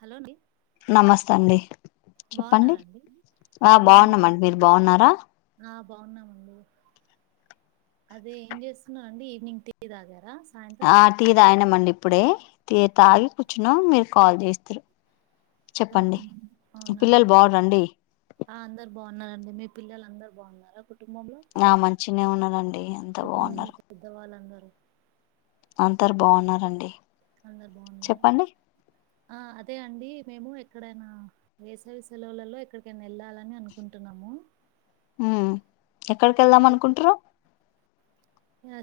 Hello అండి నమస్తే అండి చెప్పండి బాగున్నారండి ఆ బాగున్నాను బాగున్నామండి మీరు బాగున్నారా ఆ బాగున్నామండి అదే ఏం చేస్తున్నాం అండి ఈవినింగ్ టీ తాగారా సాయంత్రం ఆ టీ తాగినాండి ఇప్పుడే తి తాగి కూర్చున్నా మీరు కాల్ చేస్తురు ఆ అవునా ఆ అందరు బాగున్నారండి మీ పిల్లలు అందరు బాగున్నార ఆ మంచినే ఉన్నారండి అంత కుటుంబంలో బావున్నరు పెద్దవాళ్ళందరూ అందరు బాగున్నారండి అందరు బాగున్నారా చెప్పండి ఆ అదే అండి మేము ఎక్కడైనా వేసవి సెలవులలో ఎక్కడికైనా ఎళ్ళాలని అనుకుంటున్నాము హుమ్ ఎక్కడికి ఎళ్దాం అదే అనుకుంటుర్రు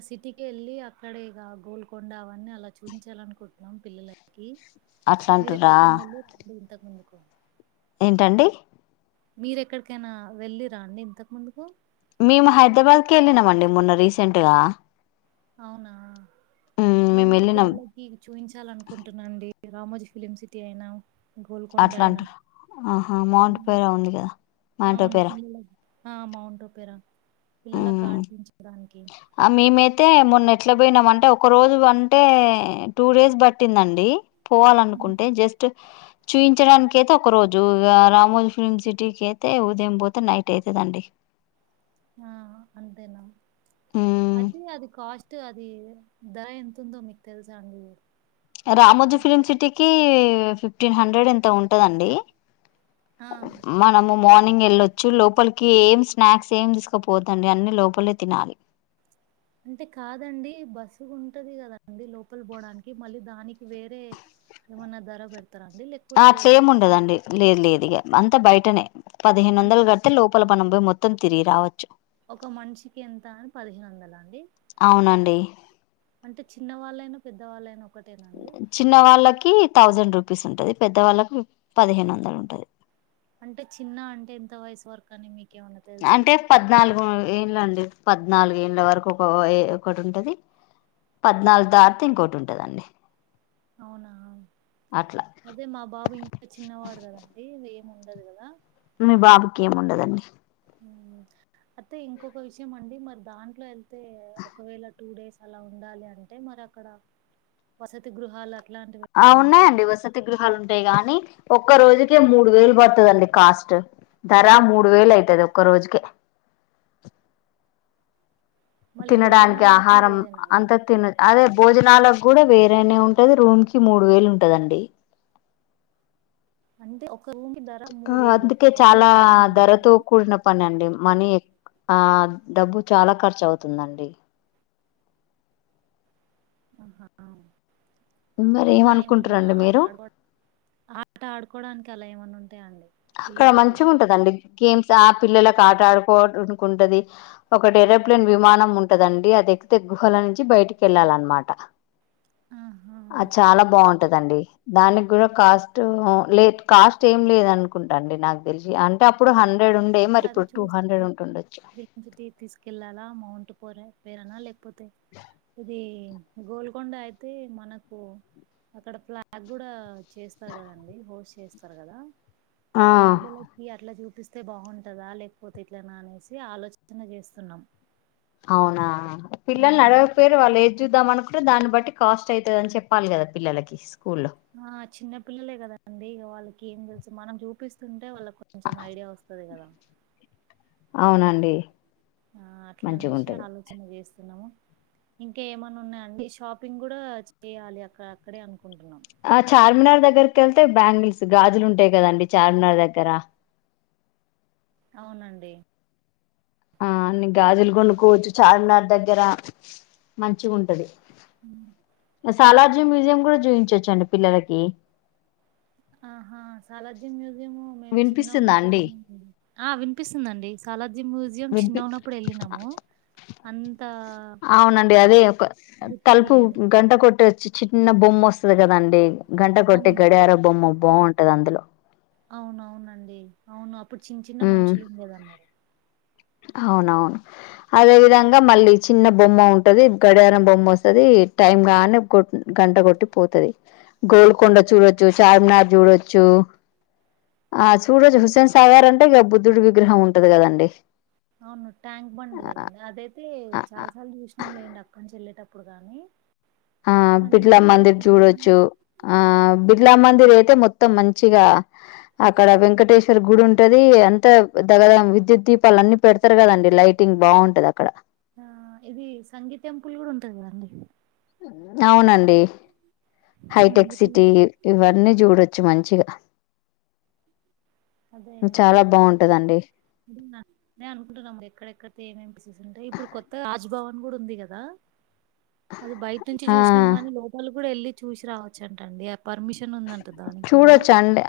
సిటీకి ఎళ్ళి అక్కడే ఇగ గోల్కొండ అవన్నీ అలా చూపంచాలనుకుంటున్నాం పిల్లలకి అట్లా మీరె అంటుర్రా ఎక్కడికైన ఎల్లిరా ఇంతకు ముందు ఏంటండి మీరె ఎక్కడికైనా వెళ్ళిరండి ఇంతకు ముందు మేము హైదరాబాద్కి ఎళ్ళినమండి మొన్న రీసెంట్గా అవునా నేను మేము కుడా వెళ్ళినాం పిల్లలకి చూయించాలనుకుంటున్నా అండి రామోజీ ఫిలిమ్ సిటీ అయినా 'గోల్కొండ' అయినా. అట్లాంటరా ఆహా మాంట్ హ్మ్. పేర ఉంది కదా మాంట అవును. పేర పిల్లలకి ఆ మౌంటు పేరా పిల్లలకు ఉమ్ ఆడిపించడానికి ఆ మేమైతే మొన్న ఎట్ల పోయినాం అంటే ఒక రోజు అంటే టూ డేస్ పట్టిందండి హ్మ్. పోవాలనుకుంటే జస్ట్ చూయించడానికి అయితే ఒక రోజు ఇగ రామోజీ ఫిలిమ్ సిటీకి అయితే ఉదయం పోతే నైట్ అయితది అండి ఆ అంతేనా మ్మ్ అదే అది కాస్ట్ అది ధర ఎంతుందో మీకు తెలుసా అండి రామజి ఫిలిమ్ సిటీకి ఫిఫ్టీన్ హండ్రెడ్ ఎంత ఉంటదండి ఆ! మనమూ మార్నింగ్ వెళ్ళొచ్చు లోపలికి ఏం స్నాక్స్ ఏం తీసుకపోద్దండి అన్ని లోపలే తినాలి అంటే కాదండి బస్సు ఉంటది కదండి లోపల పోవడానికి మళ్ళీ దానికి వేరే ఏమన్నా ధర పెడుత ఆ అట్లేం ఉండదండి లేదు లేదు ఇగ అంతా బయటనే పదిహేను అంటే వందల గట్టి లోపల మనం పోయి మొత్తం మొత్తం తిరిగి రావచ్చు ఒక మనిషికి ఎంత అని పదిహేను వందల అండి అవునండి అంటే చిన్నవాళ్ళయినా పెద్దవాళ్ళైనా ఒకటేనండి? చిన్న వాళ్ళకి థౌజండ్ రూపీ స్ ఉంటది పెద్ద వాళ్ళకి పదిహేను వందలు ఉంటది అంటే చిన్న అంటే ఎంత వయసు వరకు అని మీకు అంటే పద్నాలుగు ఏంలండి పద్నాలుగు ఏళ్ళ వరకు ఒక ఒకటి ఉంటది పద్నాలుగు దాటితే ఇంకోటి ఉంటదండి అవునా అట్లా అదే మా బాబు ఇంకా చిన్నవాడు కదండి ముండదుగదా మీ బాబుకి ఏముండదండి ఉమ్ అయితే ఇంకొక విషయం అండి మరి దాంట్లో వెళ్తే ఒకవేళ టూ డేస్ అలా ఉండాలి అంటే మరి అక్కడ వసతి గృహాలు ఆ అట్లాంటివేమన్నా ఉన్నాయండి ఉంటాయండి? వసతి గృహాలు ఉంటాయి గానీ ఒక్క రోజుకే మూడు వేలు పడుతదండి కాస్ట్ ధర మూడు వేలు అయితది ఒక్క రోజుకే మళ్ళీ తినడానికి భోజనాలన్నీ ఆహారం వేరేనా అండి? అంతా తిన అదే భోజనాలకు కూడా వేరేనే ఉంటది రూమ్ కి మూడు వేలు ఉంటదండి అంటే ఓ ఆ అందుకే చాలా రూమ్‌కి ధరతో మాత్రమే. కూడిన పని అండి మనీ ఆ డబ్బు చాలా ఖర్చు అవుతుందండి ఆహా మరి ఇంకా ఏమన్నా ఏమనుకుంటారండి ఆట మీరు ఆడుకో ఆట ఆడుకోడానికి అలా ఏమన్నా ఉంటాయా అండి అక్కడ పిల్లలకి? మంచిగ ఉంటదండి గేమ్స్ యాప్ పిల్లలకు ఆట ఆడుకోవడానికికుంటది ఒకటి ఏరోప్లేన్ విమానం ఉంటదండి అది ఎక్కుతే గుహల నుంచి బయటికి వెళ్ళాల అన్నమాట ఆహా! ఆ చాలా బాగుంటా ఉంటదండి దానికి కూడా కాస్ట్ కాస్ట్ ఏం లేద కుంటం నాకు తెలిసి అంటే అప్పుడుం అదే చూసి తీసుకెళ్ళాలా మౌంట్ పోరే పేరున్న లేకపోతే ఏది గోల్కొండ అయితే మనకు అక్కడ ఫ్లాగ్ కూడా చేస్తారు కదండి హోస్ట్ చేస్తారు కదా ఆ పిల్లలకి అట్లా చూపి స్తే బాగుంటది ఉంటదా లేకపోతే ఇట్లనా అనేసి ఆలోచన చేస్తున్నాం అవునా పిల్లలని హ్మ్. అడగకపోయిర్ర వాళ్ళు ఏది చూద్దాం అను అ దాన్ని బట్టి కాస్ట్ అయితదని చెప్పాలి కదా పిల్లలకి స్కూల్లో ఆ చిన్నపిల్లలే కదండి ఇక వాళ్ళకి ఏం తెలుసు మనం చూపిస్తుంటే. వాళ్ళకి కొంచెం ఐడియా వస్తది. కదా అవునండి ఆ అట్లా మంచిగా అనేసి ఉంటది ఆలోచన చేస్త స్తున్నం. ఇంకా ఏమన్నా ఉన్నాయాండి షాపింగ్ కూడా చేయాలి. అక్క అక్కడే అనుకుంటున్నం. ఆ చార్మినార్ దగ్గరకి వెళ్తే బ్యాంగిల్స్ గాజులు ఉంటాయి. కదండి చార్మినార్ దగ్గర అవునండి. ఆ అన్ని గాజులు కొను కోవచ్చు చార్మినార్ దగ్గర మంచిగా ఉంటది. హ్ సలర్జియం మ్యూజియం కూడా చూయించచ్చు అండి. పిల్లలకి ఆహా సాలార్జ్యం మ్యూ జియం మేం వినిపిస్తుందా చినగున్నపుడు అండి ఎల్లినము మేడం. వినిపిస్తుందాండి సాలార్జంగ్ మ్యూజియం వినిపి చిన్నగా ఉన్నప్పుడు ఏళ్ళినాము అంత అవునండి అదే ఒక గుర్తుకు తలుపు లేదు. గంట కొట్టే చిన్న బొమ్మ ఆస్తది కదండి. ఘంట కొట్ట అవును. గడియారాం బోమ్మ బాగుంటది. అందులో అవునవునండి అవును అప్ ఇప్పుడు చిన్న చిన్న ఉమ్ మనుషులు ఉండేది అన్నారు. అవునవును. అదే విధంగా మళ్ళీ చిన్న బొమ్మ ఉంటది. గడియారం బొమ్మ వస్తది టైం గాన్నే గంట కొట్టి పోతది గోల్కొండ చూడొచ్చు. చార్మినార్ చూడొచ్చు ఆ చూడోచ్చు హ్మ్. హుసేన్ సాగర్ అన్ ఇగా బుద్ధుడు విగ్రహం ఉంటది. కదండి అవును ట్యాంక్ బండ్ ఆ కదండి. అదైతే ఆ చాలా సార్లు చూసినం. లేండి అక్కడి నుంచి వెల్లేేటప్పుడు ఇప్పుడు కానీ ఆ బిర్లా మందిర్ చూడొచ్చు ఆ బిడ్ బిర్లా మందిర్ అయితే మొత్తం మంచిగా అక్కడ వెంకటేశ్వర్ గుడి ఉంటది. అంతా దగ్దగ విద్యుత్ దీపాలు అన్ని పెడతారు కదండి లైటింగ్ బాగుంటది. అక్కడ ఆ ఇది సంగీ టెంపుల్ కూడా ఉంటది. కదండి అవునండి. సంగీ హైటెక్ టెం సిటీ. ఇవన్నీ చూడొచ్చు మం శివ అదే ఇప్పుడు నేను అనుకుంటున్నా. ఎక్కడెక్కడితే ఏమేమి ప్లేసెస్ ఉంటాయి. ఇప్పుడు కొత్తగా రాజ్ భవన్. గూడ ఉంది గాదా. అది బయట నుంచి ఆ చూసినాం గానీ, లోపల కూడా ఏళ్ళి చూసి రావచ్చు అంటండి. పర్మిషన్ ఉందంట దానికి కూడా చూడొచ్చా అండి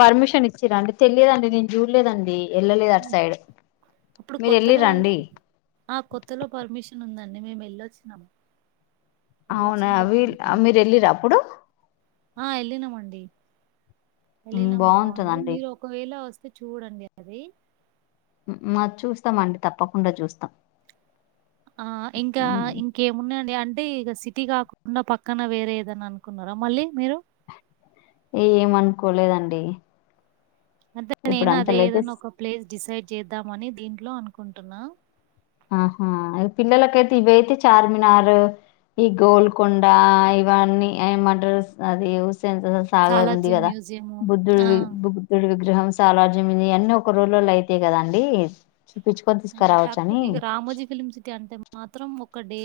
పర్మిషన్ ఇచ్చిరాండి. తెలియదండి. నేను చూడలేదండి. వెళ్ళలేదు అటు సైడ్ అప్పుడు మీరు కొత్తలో, వెళ్ళిరండి ఆ కొత్తలో పర్మిషన్ ఉందండి. మేము ఏళ్ళి వోచ్చినాము. అవునా మీ మీరు వెళ్ళిరా అప్పుడు ఆ ఎళ్లినామండి ఉమ్, వెళ్ళినాం బాగుంది బాగుంటదండి మీరు ఒకవేళ వ చూడండి అది మ చూస్తామ అండి తప్పకుండా చూస్తాం ఆ ఇంకా ఉమ్, ఇంకేమున్నాయండి అంటే ఇక సిటీ కాకుండా పక్కన వేరే ఏదని అనుకున్నారా మళ్ళీ మీరు ఏమనుకోలేదండి అదే ఇప్పుడు నేను అదే అంతలైతే ఏదనా ఒక ప్లేస్ డిసైడ్ చేద్దామని దీంట్లో అనుకుంటున్నా ఆహా పిల్లలకైతే ఇవయితే చార్మినార్ ఈ గోల్కొండ ఇవన్నీ ఏమంటారు అది ఎంత సాగర్ ఉంది సాలార్జంగ్ కదా మ్యూజియము. బుద్ధుడు ఆ! బుద్ధుడు గృహంస్లజ్యం అన్ని ఒక రోజులో అయితాయి కదాండి చూపించుకొని ఆ! తీసుకురావచ్చ అని కాకపోతే ఇక రామోజీ ఫిలిమ్ సిటీ అంటే మాత్రం ఒక కడే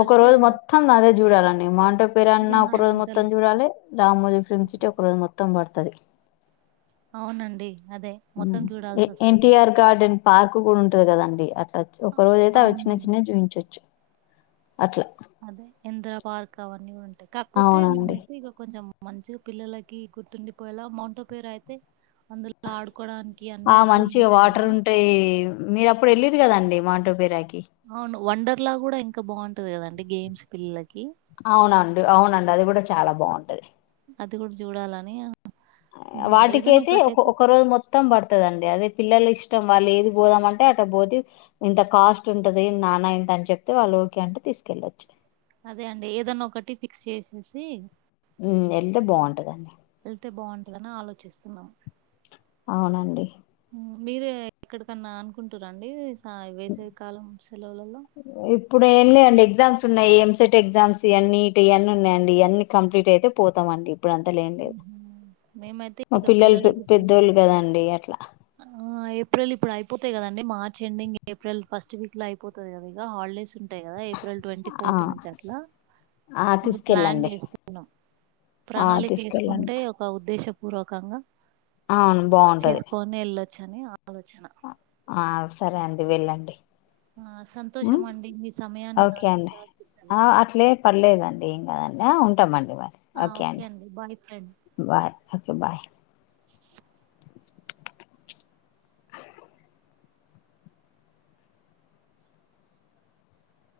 ఒక రోజు మొత్తం అదే చూడాలండి మాంటవ పేరన్న ఒక రోజు మొత్తం గంటలు. చూడాలి రామ్మోజీ ఫిల్మ్ సిటి ఒక రోజు మొత్తం పడుతుంది తధి అవునండి. అదే మొత్తం చూడాల్సొస్తది. ఎన్టీటిఆర్ గార్డెన్ పార్క్ కూడా ఉంటది కదం అ! ఒక రోజు అయితే అవి చిన్న అవునవును. చిన్న చూపించవచ్చు అట్లా అదే ఎంద్ర పార్క్ అవన్న ఉ కాక్కుతి అవునండి మేమైతే ఇక కొంచెం మంచిగా పిల్లలకి గుర్తుండిపోయేలా మౌంటో పేరు అయితే అందులో ఆడుకోవడానికి అన్ని ఆ మంచిగా వస్తువులుంటాయి వాటర్ గదా! ఉంటాయి మీరు అప్పుడు వెళ్ళరు కదండి మాటో పేరాకి అవును వండర్లా కూడా ఇంకా బాగుం టుంది కదండి గేమ్స్ పిల్లలకి అవునండి అవునండి అది కూడా చాలా బాగుం ది అది కూడా చూడాలని ఏదైనా వాటికయితే ఒక ఒకటైతే ఒక రోజు మొత్తం పడుతుదండి అదే పిల్లలు ఇష్ ఇష్టం వాళ్ళు ఏది పోదామంటే అటు పోతే ఇంత కాస్ట్ ఉంటది నాన్న ఇంత అని చెప్తే వాళ్ళు ఓకే అంటే తీసుకెళ్ళొచ్చు అదే అండి ఏదన్నా ఒకటి ఫిక్స్ చేసేసి హ్మ్ ఎల్తే బాగుంటదండి. ఎల్తే బాగుంటదని ఆలోచిస్తున్నా. అవునండి. మీరే ఎక్కడికన్నా అనుకుంటురండి. ఆ వేసవి కాలం సెలవులలో ఇప్పుడు ఏం లేండి ఎగ్జామ్స్ ఉన్నాయి. ఎంసెట్ ఎగ్జామ్స్ ఈయన్ని ఇటు ఈయన్ని ఉన్నాయండి. ఈయన్ని కంప్లీట్ అయితే పోతామండి. ఇప్పుడు అంతా లేం లేదు మ్మ్. మేమైతే మా ఇక పిల్లలు పిల్లలకి ఇప్పుడు పెద్దోళ్ళు కదండి అట్లా ఆ ఏప్రిల్ ఇప్పుడు అయిపోతాయి కదండి మార్చ్ ఎండింగ్ ఏప్రిల్ ఫస్ట్ వీక్లో అయిపోతది కదా ఇక హాలిడేస్. టయి కదా ఏప్రిల్ ట్వంటీ ఆ ఫోర్త్ నుంచి అట్లా ఆ ఇంక ప్లాన్ తీసుకెళ్ళండి చేస్తున్నం. ఆ ప్రణాళిక తీసుకెళ్ళండి ఏస్కుంటే ఒక ఉద్దేశం పూర్వకంగా అవును బాగుంటది. ళ్ళొచ్చని ఆ ఆ సరే అండి వెళ్ళండి. ఆ హ్ సంతోషం అండి మీ సమయాన్ని ఓకే నాకు అండి ఇవ్వడానికి ఇష్టం. ఆ అట్లే పర్లేదండి ఏం కదండి ఆ ఉంటమం ఆ ఓకే అండి bye friend. Bye okay bye.